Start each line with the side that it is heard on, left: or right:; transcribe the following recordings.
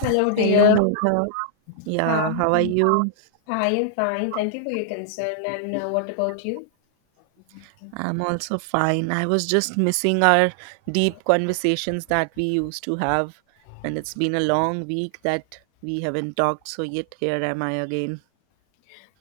left: Hello,
right: Hello,
left: dear.
right: Megha.
left: Hi.
right: Yeah, how are you?
left: I am fine. Thank you for your concern. And what about you?
right: I'm also fine. I was just missing our deep conversations that we used to have, and it's been a long week that we haven't talked, so yet here am I again.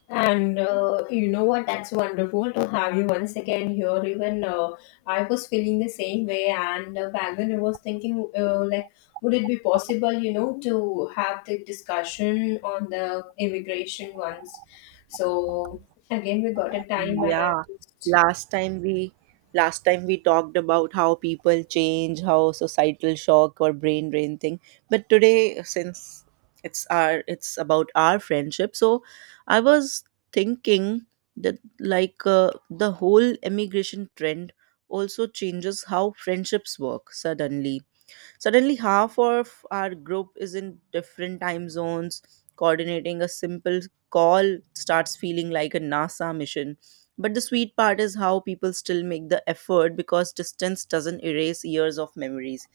left: And you know what? That's wonderful to have you once again here. Even I was feeling the same way. And back then, I was thinking, like, would it be possible, you know, to have the discussion on the immigration once? So again, we got a time, and
right: Yeah,
left: I'm—
right: last time we last time we talked about how people change, how societal shock or brain drain thing. But today, since it's about our friendship, so I was thinking that the whole immigration trend also changes how friendships work Suddenly, half of our group is in different time zones. Coordinating a simple call starts feeling like a NASA mission. But the sweet part is how people still make the effort because distance doesn't erase years of memories.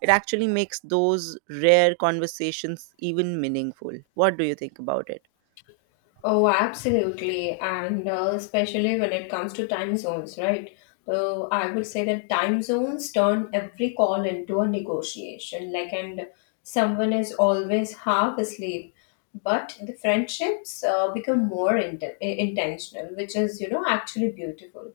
right: It actually makes those rare conversations even meaningful. What do you think about it?
left: Oh, absolutely. And especially when it comes to time zones, right? So I would say that time zones turn every call into a negotiation. Like, and someone is always half asleep. But the friendships become more intentional, which is, you know, actually beautiful.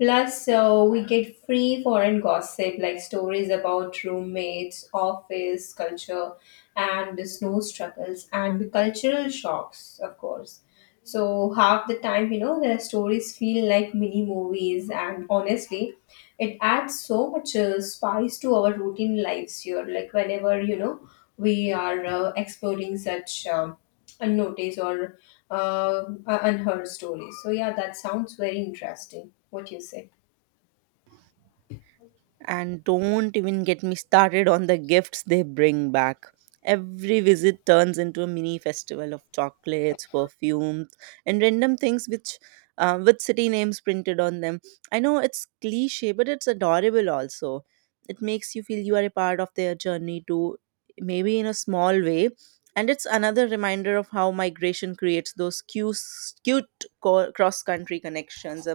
left: Plus, we get free foreign gossip, like stories about roommates, office, culture, and the snow struggles, and the cultural shocks, of course. So half the time, you know, their stories feel like mini movies, and honestly, it adds so much spice to our routine lives here. Like whenever you know we are exploring such unnoticed or unheard stories. So yeah, that sounds very interesting. What you say?
right: And don't even get me started on the gifts they bring back. Every visit turns into a mini festival of chocolates, perfumes, and random things which with city names printed on them. I know it's cliche, but it's adorable also. It makes you feel you are a part of their journey too, maybe in a small way. And it's another reminder of how migration creates those cute cross country connections.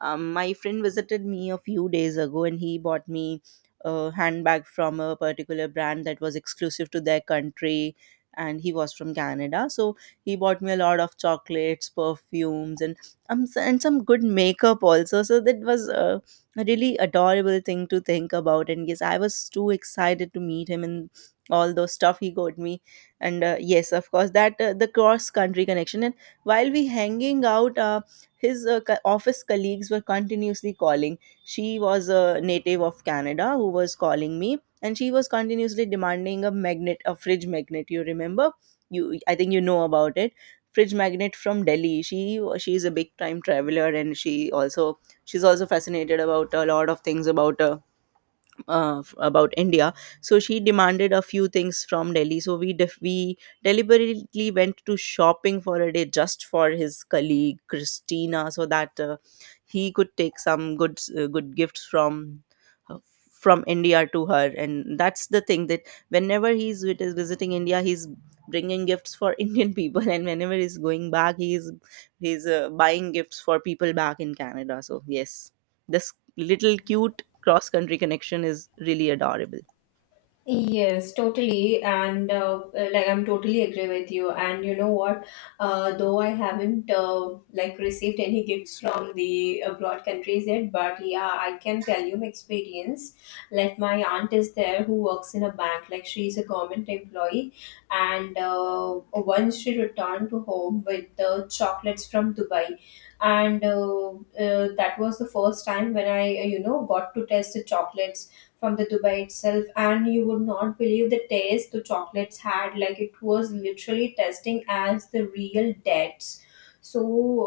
right: My friend visited me a few days ago and he bought me a handbag from a particular brand that was exclusive to their country, and he was from Canada. So he bought me a lot of chocolates, perfumes, and and some good makeup also. So that was a really adorable thing to think about, and yes, I was too excited to meet him and all those stuff he got me. And yes, of course, that the cross country connection. And while we hanging out, his office colleagues were continuously calling. She was a native of Canada who was calling me, and she was continuously demanding a magnet, a fridge magnet. You remember? I think you know about it. Fridge magnet from Delhi. She is a big time traveler, and she also she's also fascinated about a lot of things about about India. So she demanded a few things from Delhi. So we deliberately went to shopping for a day just for his colleague Christina, so that he could take some good good gifts uh, from India to her. And that's the thing that whenever is visiting India, he's bringing gifts for Indian people, and whenever he's going back, he's buying gifts for people back in Canada. So yes. This little cute cross country connection is really adorable.
left: Yes, totally, and like I'm totally agree with you. And you know what? Though I haven't like received any gifts from the abroad countries yet, but yeah, I can tell you my experience. Like my aunt is there who works in a bank. Like she's a government employee, and once she returned to home with the chocolates from Dubai, and that was the first time when I you know got to taste the chocolates from the Dubai itself, and you would not believe the taste the chocolates had. Like it was literally tasting as the real dates. So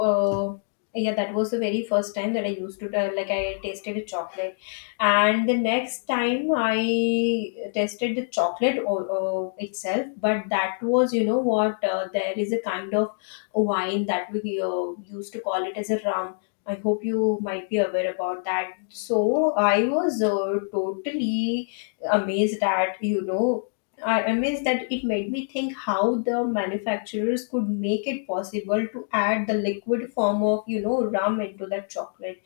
left: uh, yeah, that was the very first time that I used to like I tasted a chocolate, and the next time I tasted the chocolate itself. But that was you know what there is a kind of wine that we used to call it as a rum. I hope you might be aware about that. So I was totally amazed at, you know, I amazed that it made me think how the manufacturers could make it possible to add the liquid form of, you know, rum into that chocolate,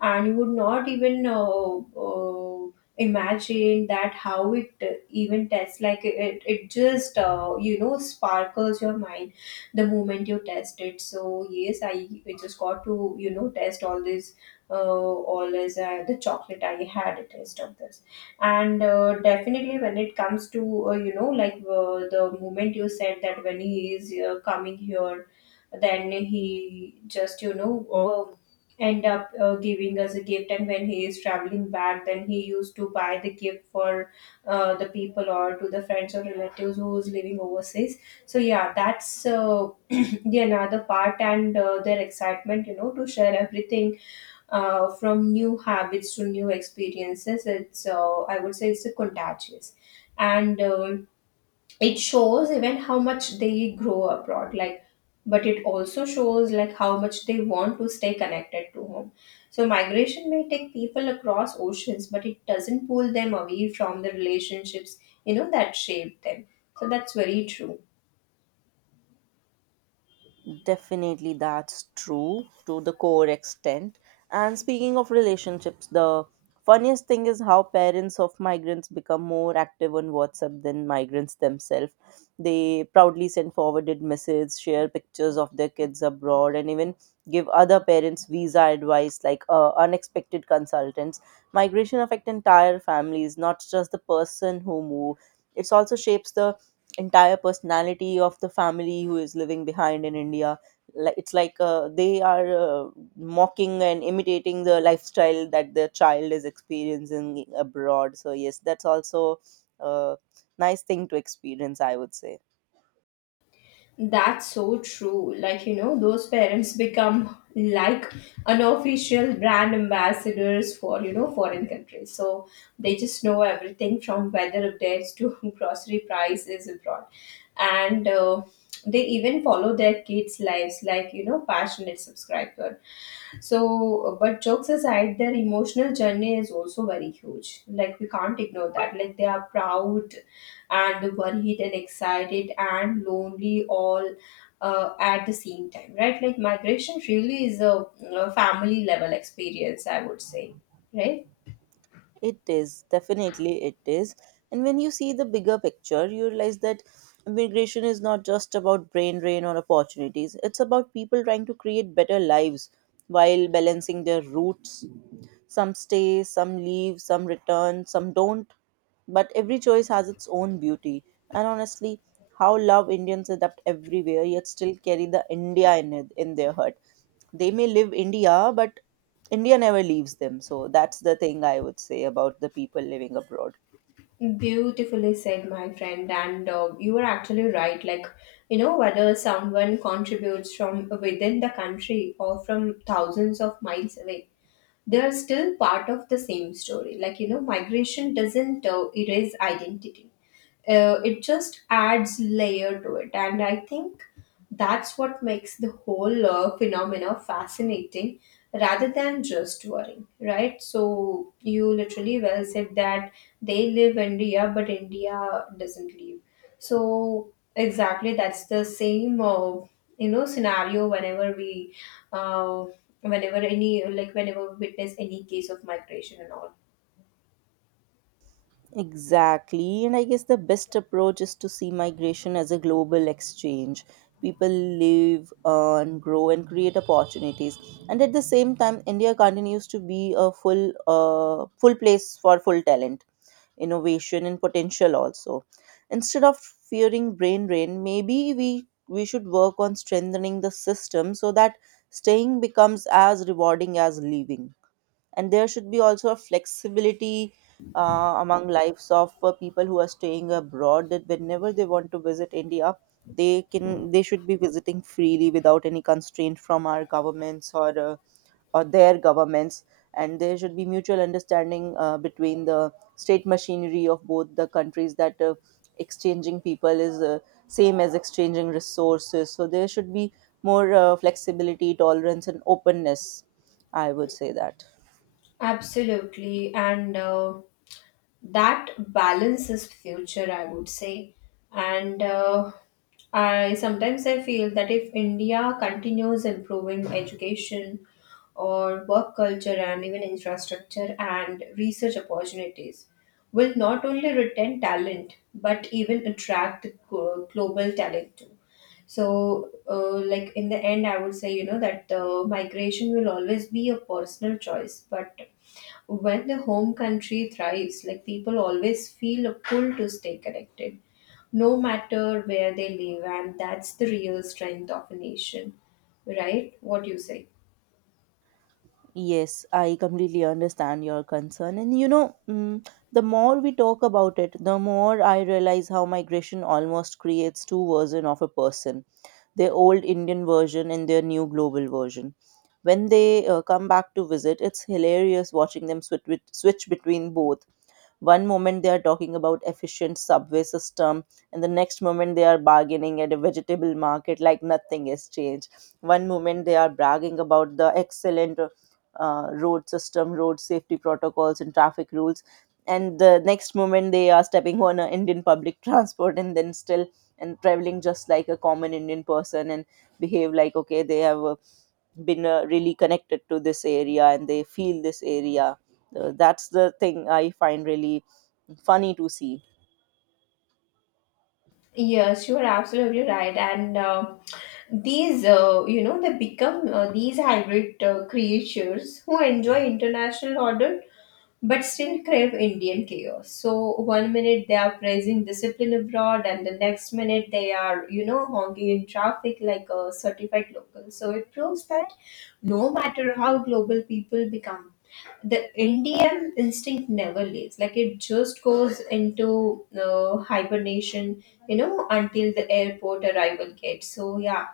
left: and you would not even imagine that how it even tests like it just you know sparkles your mind the moment you test it. So yes, I just got to you know test all this the chocolate I had a taste of this. And definitely when it comes to you know like the moment you said that when he is coming here, then he just you know end up giving us a gift, and when he is traveling back, then he used to buy the gift for the people or to the friends or relatives who is living overseas. So yeah, that's the another part, and their excitement you know to share everything from new habits to new experiences. It's I would say it's a contagious, and it shows even how much they grow abroad like, but it also shows like how much they want to stay connected to home. So migration may take people across oceans, but it doesn't pull them away from the relationships you know that shape them. So that's very true.
right: Definitely, that's true to the core extent. And speaking of relationships, the funniest thing is how parents of migrants become more active on WhatsApp than migrants themselves. They proudly send forwarded messages, share pictures of their kids abroad, and even give other parents visa advice, like unexpected consultants. Migration affect entire families, not just the person who move. It also shapes the entire personality of the family who is living behind in India. Like it's like they are mocking and imitating the lifestyle that their child is experiencing abroad. So yes, that's also a nice thing to experience, I would say.
left: That's so true. Like, you know, those parents become like unofficial brand ambassadors for, you know, foreign countries. So they just know everything from weather updates to grocery prices abroad. And they even follow their kids' lives like, you know, passionate subscriber. So, but jokes aside, their emotional journey is also very huge. Like, we can't ignore that. Like, they are proud and worried and excited and lonely all at the same time, right? Like migration really is a family level experience, I would say. Right.
right: It is, definitely it is. And when you see the bigger picture, you realize that immigration is not just about brain drain or opportunities, it's about people trying to create better lives while balancing their roots. Some stay, some leave, some return, some don't. But every choice has its own beauty. And honestly, how love Indians adapt everywhere, yet still carry the India in, it, in their heart. They may live India, but India never leaves them. So that's the thing I would say about the people living abroad.
left: Beautifully said, my friend, and you are actually right. Like you know whether someone contributes from within the country or from thousands of miles away, they are still part of the same story. Like, you know, migration doesn't erase identity, it just adds layer to it. And I think that's what makes the whole phenomena fascinating rather than just worrying, right? So, you literally well said that they live India, but India doesn't live. So, exactly, that's the same. You know scenario whenever we uh, whenever any like whenever we witness any case of migration and all.
right: Exactly. And I guess the best approach is to see migration as a global exchange. People live, earn, grow, and create opportunities. And at the same time, India continues to be a full, full place for full talent, innovation, and potential also. Instead of fearing brain drain, maybe we should work on strengthening the system so that staying becomes as rewarding as leaving, and there should be also a flexibility among lives of people who are staying abroad, that whenever they want to visit India, they can, they should be visiting freely without any constraint from our governments or their governments. And there should be mutual understanding between the state machinery of both the countries, that exchanging people is same as exchanging resources. So there should be more flexibility, tolerance, and openness, I would say that.
left: Absolutely, and that balances future, I would say. And I sometimes I feel that if India continues improving education or work culture and even infrastructure and research opportunities, will not only retain talent but even attract global talent. So, like in the end, I would say, you know, that migration will always be a personal choice. But when the home country thrives, like people always feel a pull to stay connected, no matter where they live. And that's the real strength of a nation, right? What do you say?
right: Yes, I completely understand your concern. And you know, the more we talk about it, the more I realize how migration almost creates two versions of a person, their old Indian version and their new global version. When they come back to visit, it's hilarious watching them switch between both. One moment they are talking about efficient subway system, and the next moment they are bargaining at a vegetable market like nothing has changed. One moment they are bragging about the excellent road system, road safety protocols, and traffic rules, and the next moment they are stepping on an Indian public transport, and then still and traveling just like a common Indian person, and behave like, okay, they have a been really connected to this area and they feel this area. That's the thing I find really funny to see.
left: Yes, you are absolutely right. And these, you know, they become these hybrid creatures who enjoy international order but still crave Indian chaos. So one minute they are praising discipline abroad, and the next minute they are, you know, honking in traffic like a certified local. So it proves that no matter how global people become, the Indian instinct never leaves. Like it just goes into hibernation you know until the airport arrival gate. So yeah,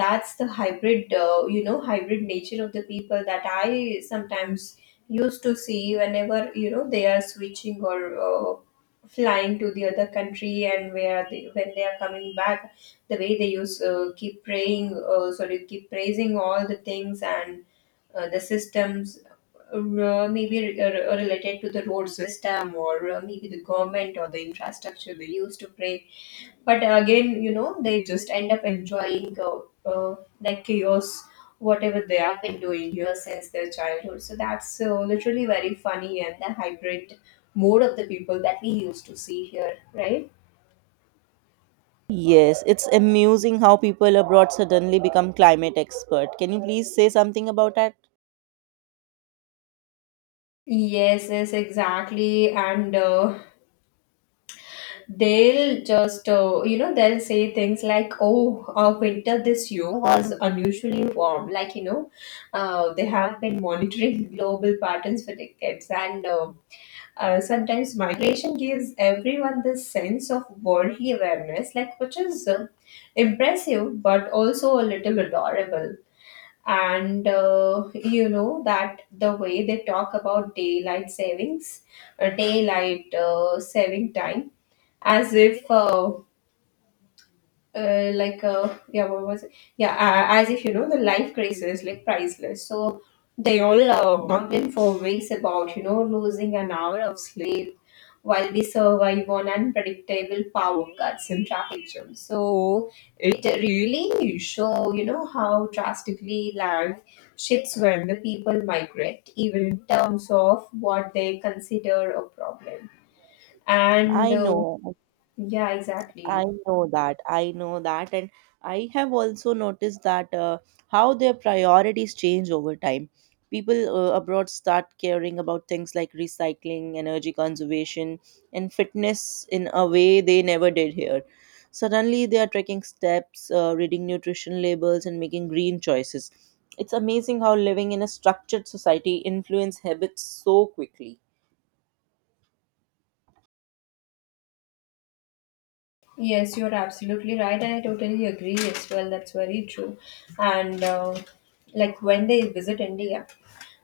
left: that's the hybrid you know hybrid nature of the people that I sometimes used to see whenever you know they are switching or flying to the other country, and where they, when they are coming back, the way they use keep praying, sorry, keep praising all the things and the systems maybe related to the road system or maybe the government or the infrastructure they used to pray. But again, you know, they just end up enjoying uh, that chaos, whatever they have been doing here since their childhood. So that's literally very funny, and the hybrid mode of the people that we used to see here, right?
right: Yes, it's amusing how people abroad suddenly become climate expert. Can you please say something about that?
left: Yes, yes, exactly. And they'll just you know they'll say things like, oh, our winter this year was unusually warm, like you know they have been monitoring global patterns for decades, and sometimes migration gives everyone this sense of worldly awareness like which is impressive but also a little adorable. And you know that the way they talk about daylight savings, daylight saving time, as if like yeah what was it, yeah, as if you know the life crisis like priceless. So they all bump in for weeks about you know losing an hour of sleep while we survive on unpredictable power cuts and traffic jams. So it really show you know how drastically land shifts when the people migrate, even in terms of what they consider a problem. And
right: I know.
left: Yeah,
right: I
left: exactly.
right: know that. I know that. And I have also noticed that how their priorities change over time. People abroad start caring about things like recycling, energy conservation, and fitness in a way they never did here. Suddenly, they are tracking steps, reading nutrition labels, and making green choices. It's amazing how living in a structured society influence habits so quickly.
left: Yes, you're absolutely right, and I totally agree as well. That's very true. And like when they visit India,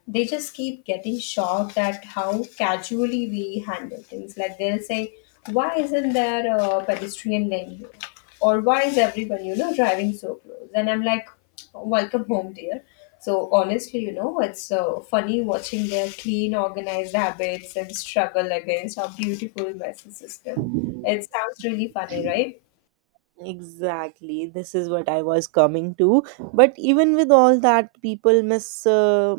left: they just keep getting shocked at how casually we handle things. Like they'll say, why isn't there a pedestrian lane here? Or why is everyone, you know, driving so close? And I'm like, welcome home, dear. So honestly, you know, it's funny watching their clean, organized habits and struggle against our beautiful messy system. It sounds really funny, right?
right: Exactly. This is what I was coming to. But even with all that, people miss, uh,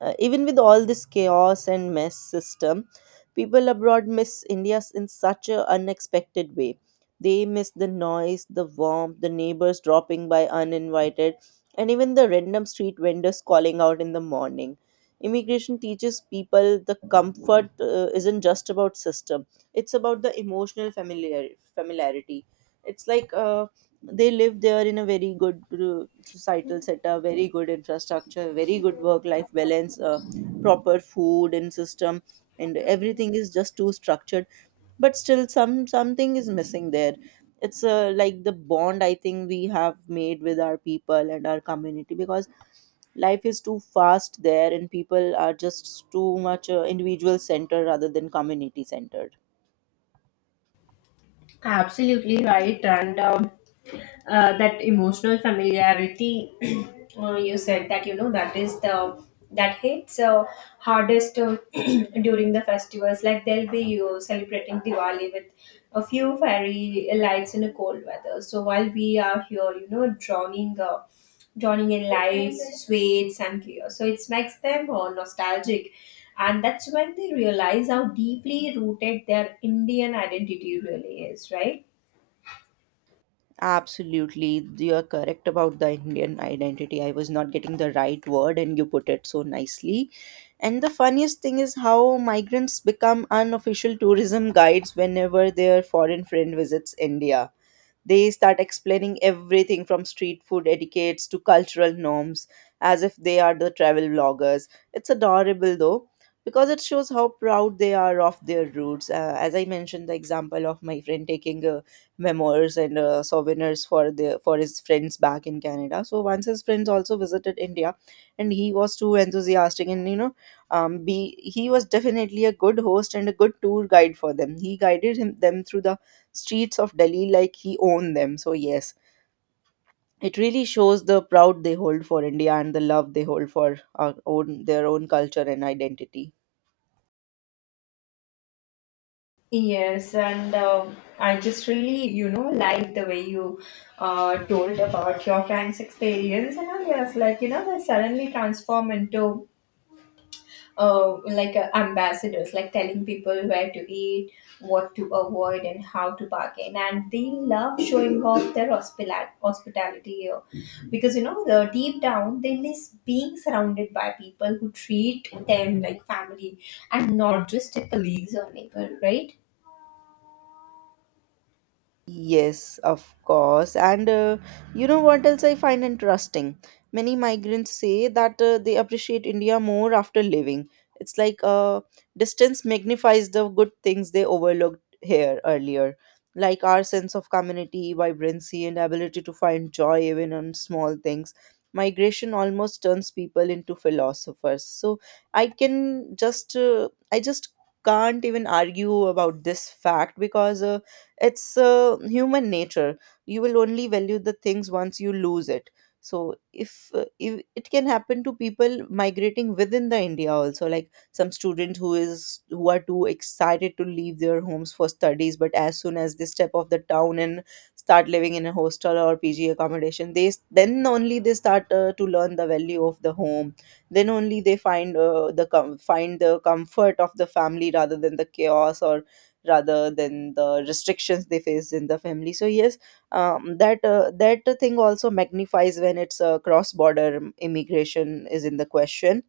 right: uh, even with all this chaos and mess system, people abroad miss India in such an unexpected way. They miss the noise, the warmth, the neighbors dropping by uninvited, and even the random street vendors calling out in the morning. Immigration teaches people the comfort isn't just about system; it's about the emotional familiarity. It's like they live there in a very good societal setup, very good infrastructure, very good work life balance, proper food and system, and everything is just too structured. But still something is missing there. It's like the bond, I think, we have made with our people and our community, because life is too fast there and people are just too much individual centered rather than community centered.
left: Absolutely right, and that emotional familiarity you said that you know that is the that hits hardest during the festivals. Like they'll be you celebrating Diwali with a few fairy lights in a cold weather. So while we are here, you know, drowning. Joining in lights, sweets, and chaos. So it makes them nostalgic, and that's when they realize how deeply rooted their Indian identity really is, right?
right: Absolutely, you are correct about the Indian identity. I was not getting the right word, and you put it so nicely. And the funniest thing is how migrants become unofficial tourism guides whenever their foreign friend visits India. They start explaining everything from street food etiquettes to cultural norms as if they are the travel vloggers. It's adorable though, because it shows how proud they are of their roots. As I mentioned, the example of my friend taking memoirs and souvenirs for the for his friends back in Canada. So once his friends also visited India, and he was too enthusiastic, and you know, be he was definitely a good host and a good tour guide for them. He guided him them through the streets of Delhi like he owned them. So, yes, it really shows the proud they hold for India and the love they hold for their own culture and identity.
left: Yes, and I just really, you know, like the way you told about your friend's experience, and I was like, you know, they suddenly transform into like ambassadors, like telling people where to eat, what to avoid, and how to bargain. And they love showing off their hospitality here because you know the deep down they miss being surrounded by people who treat them like family and not just their colleagues or neighbor, right?
right: Yes, of course. And you know what else I find interesting? Many migrants say that they appreciate India more after living. It's like distance magnifies the good things they overlooked here earlier, like our sense of community, vibrancy, and ability to find joy even on small things. Migration almost turns people into philosophers. So I just can't even argue about this fact because. It's human nature. You will only value the things once you lose it. So if it can happen to people migrating within the india also, like some students who are too excited to leave their homes for studies, but as soon as they step off the town and start living in a hostel or pg accommodation then only they start to learn the value of the home, then only they find find the comfort of the family rather than the chaos or rather than the restrictions they face in the family. So yes, that thing also magnifies when it's cross border immigration is in the question.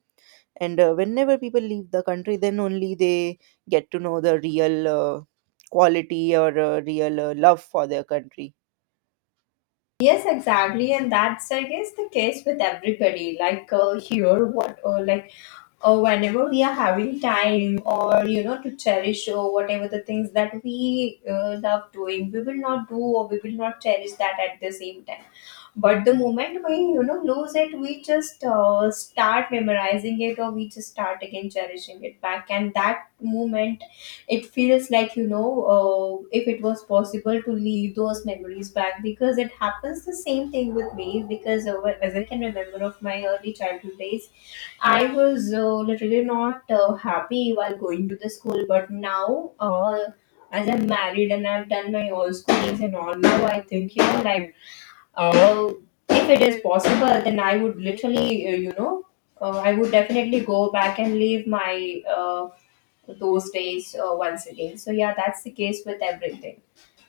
right: And whenever people leave the country, then only they get to know the real quality or real love for their country.
left: Yes, exactly, and that's I guess the case with everybody. Like here, what or whenever we are having time, or to cherish or whatever the things that we love doing, we will not do or we will not cherish that at the same time. But the moment we, lose it, we just start memorizing it or we just start again cherishing it back. And that moment, it feels like if it was possible to leave those memories back because it happens the same thing with me because as I can remember of my early childhood days, I was literally not happy while going to the school. But now, as I'm married and I've done my all schoolings and all, now I think, life uh, if it is possible then I would literally I would definitely go back and live my those days once again. So yeah, that's the case with everything.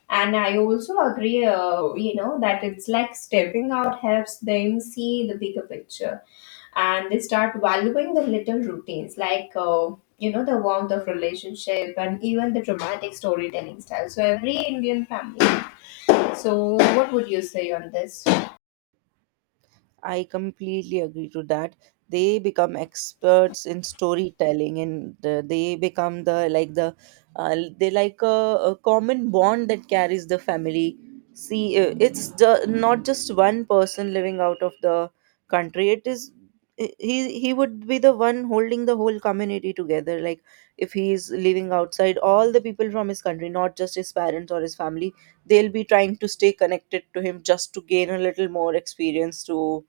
left: And I also agree that it's like stepping out helps them see the bigger picture, and they start valuing the little routines, like the warmth of relationship and even the dramatic storytelling style. So every Indian family, so what would you say on this?
right: I completely agree to that. They become experts in storytelling, and they become the like the uh, they like a, a common bond that carries the family. See, it's not just one person living out of the country. It is he would be the one holding the whole community together. Like if he is living outside, all the people from his country, not just his parents or his family, they'll be trying to stay connected to him just to gain a little more experience to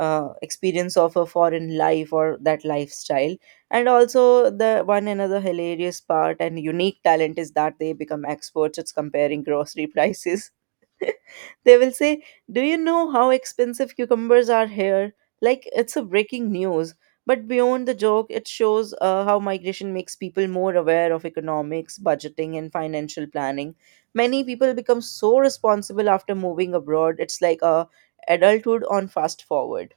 right: experience of a foreign life or that lifestyle. And also the one another hilarious part and unique talent is that they become experts at comparing grocery prices. They will say, do you know how expensive cucumbers are here? Like it's a breaking news. But beyond the joke, it shows how migration makes people more aware of economics, budgeting, and financial planning. Many people become so responsible after moving abroad. It's like a adulthood on fast forward.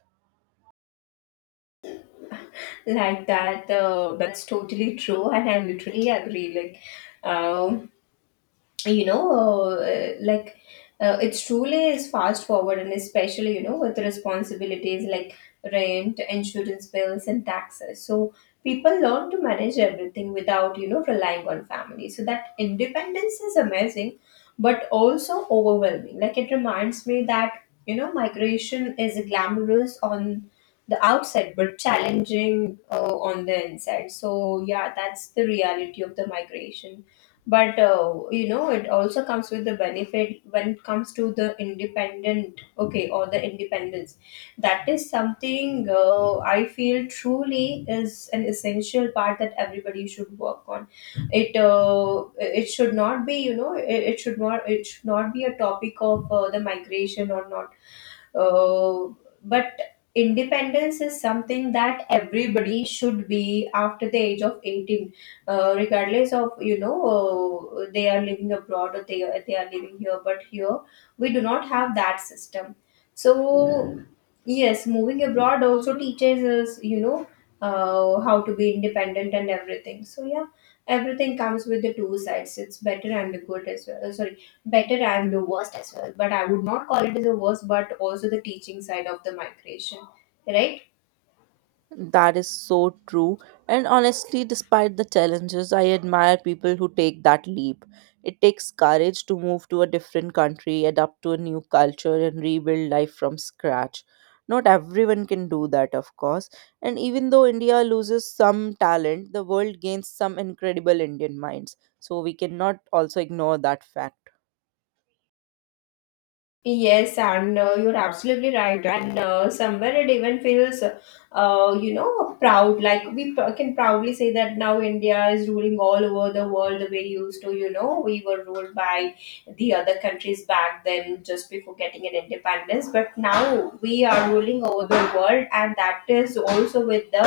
left: Like that's totally true, and I literally agree. Like you know, uh, like it's truly is fast forward, and especially, you know, with responsibilities like rent, insurance bills, and taxes. So people learn to manage everything without, you know, relying on family. So that independence is amazing, but also overwhelming. Like, it reminds me that, you know, migration is glamorous on the outside but challenging on the inside. So yeah, that's the reality of the migration. But you know, it also comes with the benefit when it comes to the independent, okay, or the independence. That is something I feel truly is an essential part that everybody should work on it. It should not be, you know, it should not, it should not be a topic of the migration or not. uh, but independence is something that everybody should be after the age of 18, regardless of, you know, they are living abroad or they are living here. But here we do not have that system. So yes, moving abroad also teaches us, how to be independent and everything. So yeah, everything comes with the two sides. It's better and the good as well. Sorry, better and the worst as well. But I would not call it as the worst, but also the teaching side of the migration, right?
right: That is so true. And honestly, despite the challenges, I admire people who take that leap. It takes courage to move to a different country, adapt to a new culture, and rebuild life from scratch. Not everyone can do that, of course. And even though India loses some talent, the world gains some incredible Indian minds. So we cannot also ignore that fact.
left: Yes, and you're absolutely right. And somewhere it even feels, proud. Like, can proudly say that now India is ruling all over the world the way we used to, you know, we were ruled by the other countries back then just before getting an independence. But now we are ruling over the world, and that is also with the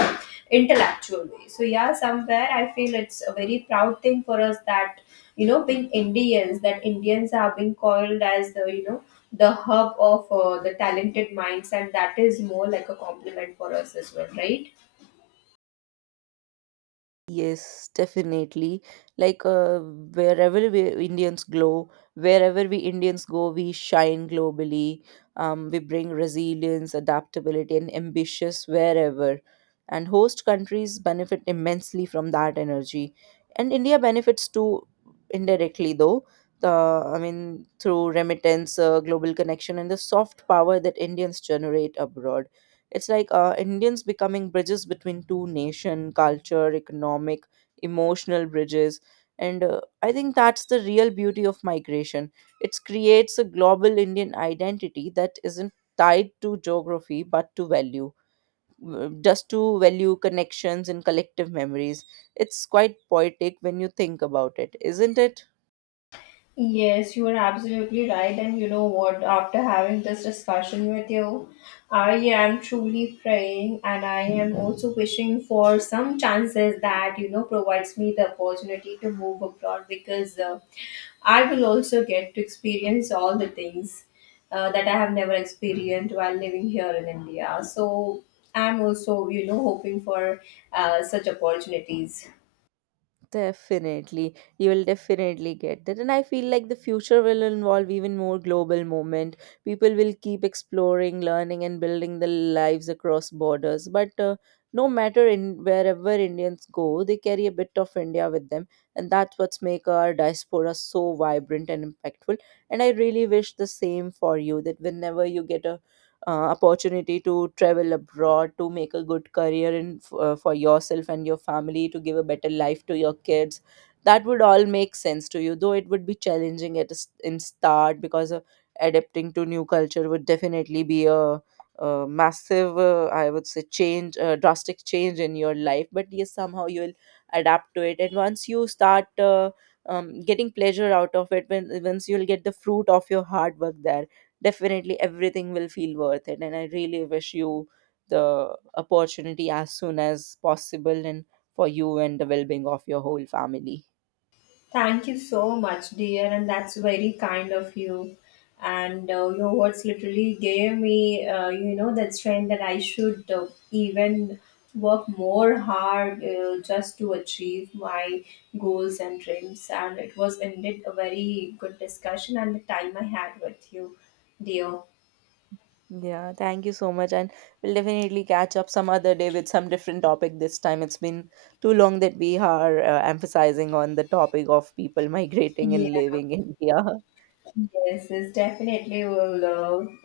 left: intellectual way. So, yeah, somewhere I feel it's a very proud thing for us that. You know, being Indians, that Indians are being called as the, the hub of the talented minds, and that is more like a compliment for us as well, right?
right: Yes, definitely. Like wherever we Indians go, we shine globally. We bring resilience, adaptability, and ambitious wherever. And host countries benefit immensely from that energy. And India benefits too, indirectly, though. The I mean, through remittance, global connection, and the soft power that Indians generate abroad. It's like Indians becoming bridges between two nation, culture, economic, emotional bridges. And I think that's the real beauty of migration. It creates a global Indian identity that isn't tied to geography but to value, just to value connections and collective memories. It's quite poetic when you think about it, isn't it?
left: Yes, you are absolutely right. And you know what? After having this discussion with you, I am truly praying and I am also wishing for some chances that, you know, provides me the opportunity to move abroad, because I will also get to experience all the things that I have never experienced while living here in India. So I'm also, you know, hoping for such opportunities.
right: Definitely, you will definitely get that. And I feel like the future will involve even more global movement. People will keep exploring, learning, and building their lives across borders. But no matter in wherever Indians go, they carry a bit of India with them, and that's what's make our diaspora so vibrant and impactful. And I really wish the same for you. That whenever you get a uh, opportunity to travel abroad to make a good career for yourself and your family, to give a better life to your kids, that would all make sense to you, though it would be challenging at a s in start, because adapting to new culture would definitely be a massive, I would say, change, drastic change in your life. But yes, somehow you will adapt to it, and once you start getting pleasure out of it, when once you'll get the fruit of your hard work there, definitely everything will feel worth it. And I really wish you the opportunity as soon as possible, and for you and the well being of your whole family.
left: Thank you so much, dear, and that's very kind of you. And your words literally gave me, that strength, that I should even work more hard just to achieve my goals and dreams. And it was indeed a very good discussion and the time I had with you, dear.
right: Yeah, thank you so much. And we'll definitely catch up some other day with some different topic this time. It's been too long that we are emphasizing on the topic of people migrating
left: Yeah.
right: and living in India.
left: Yes, yes, definitely. We'll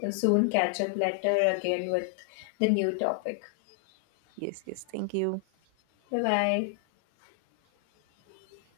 left: soon catch up later again with the new topic.
right: Yes, yes. Thank you.
left: Bye bye.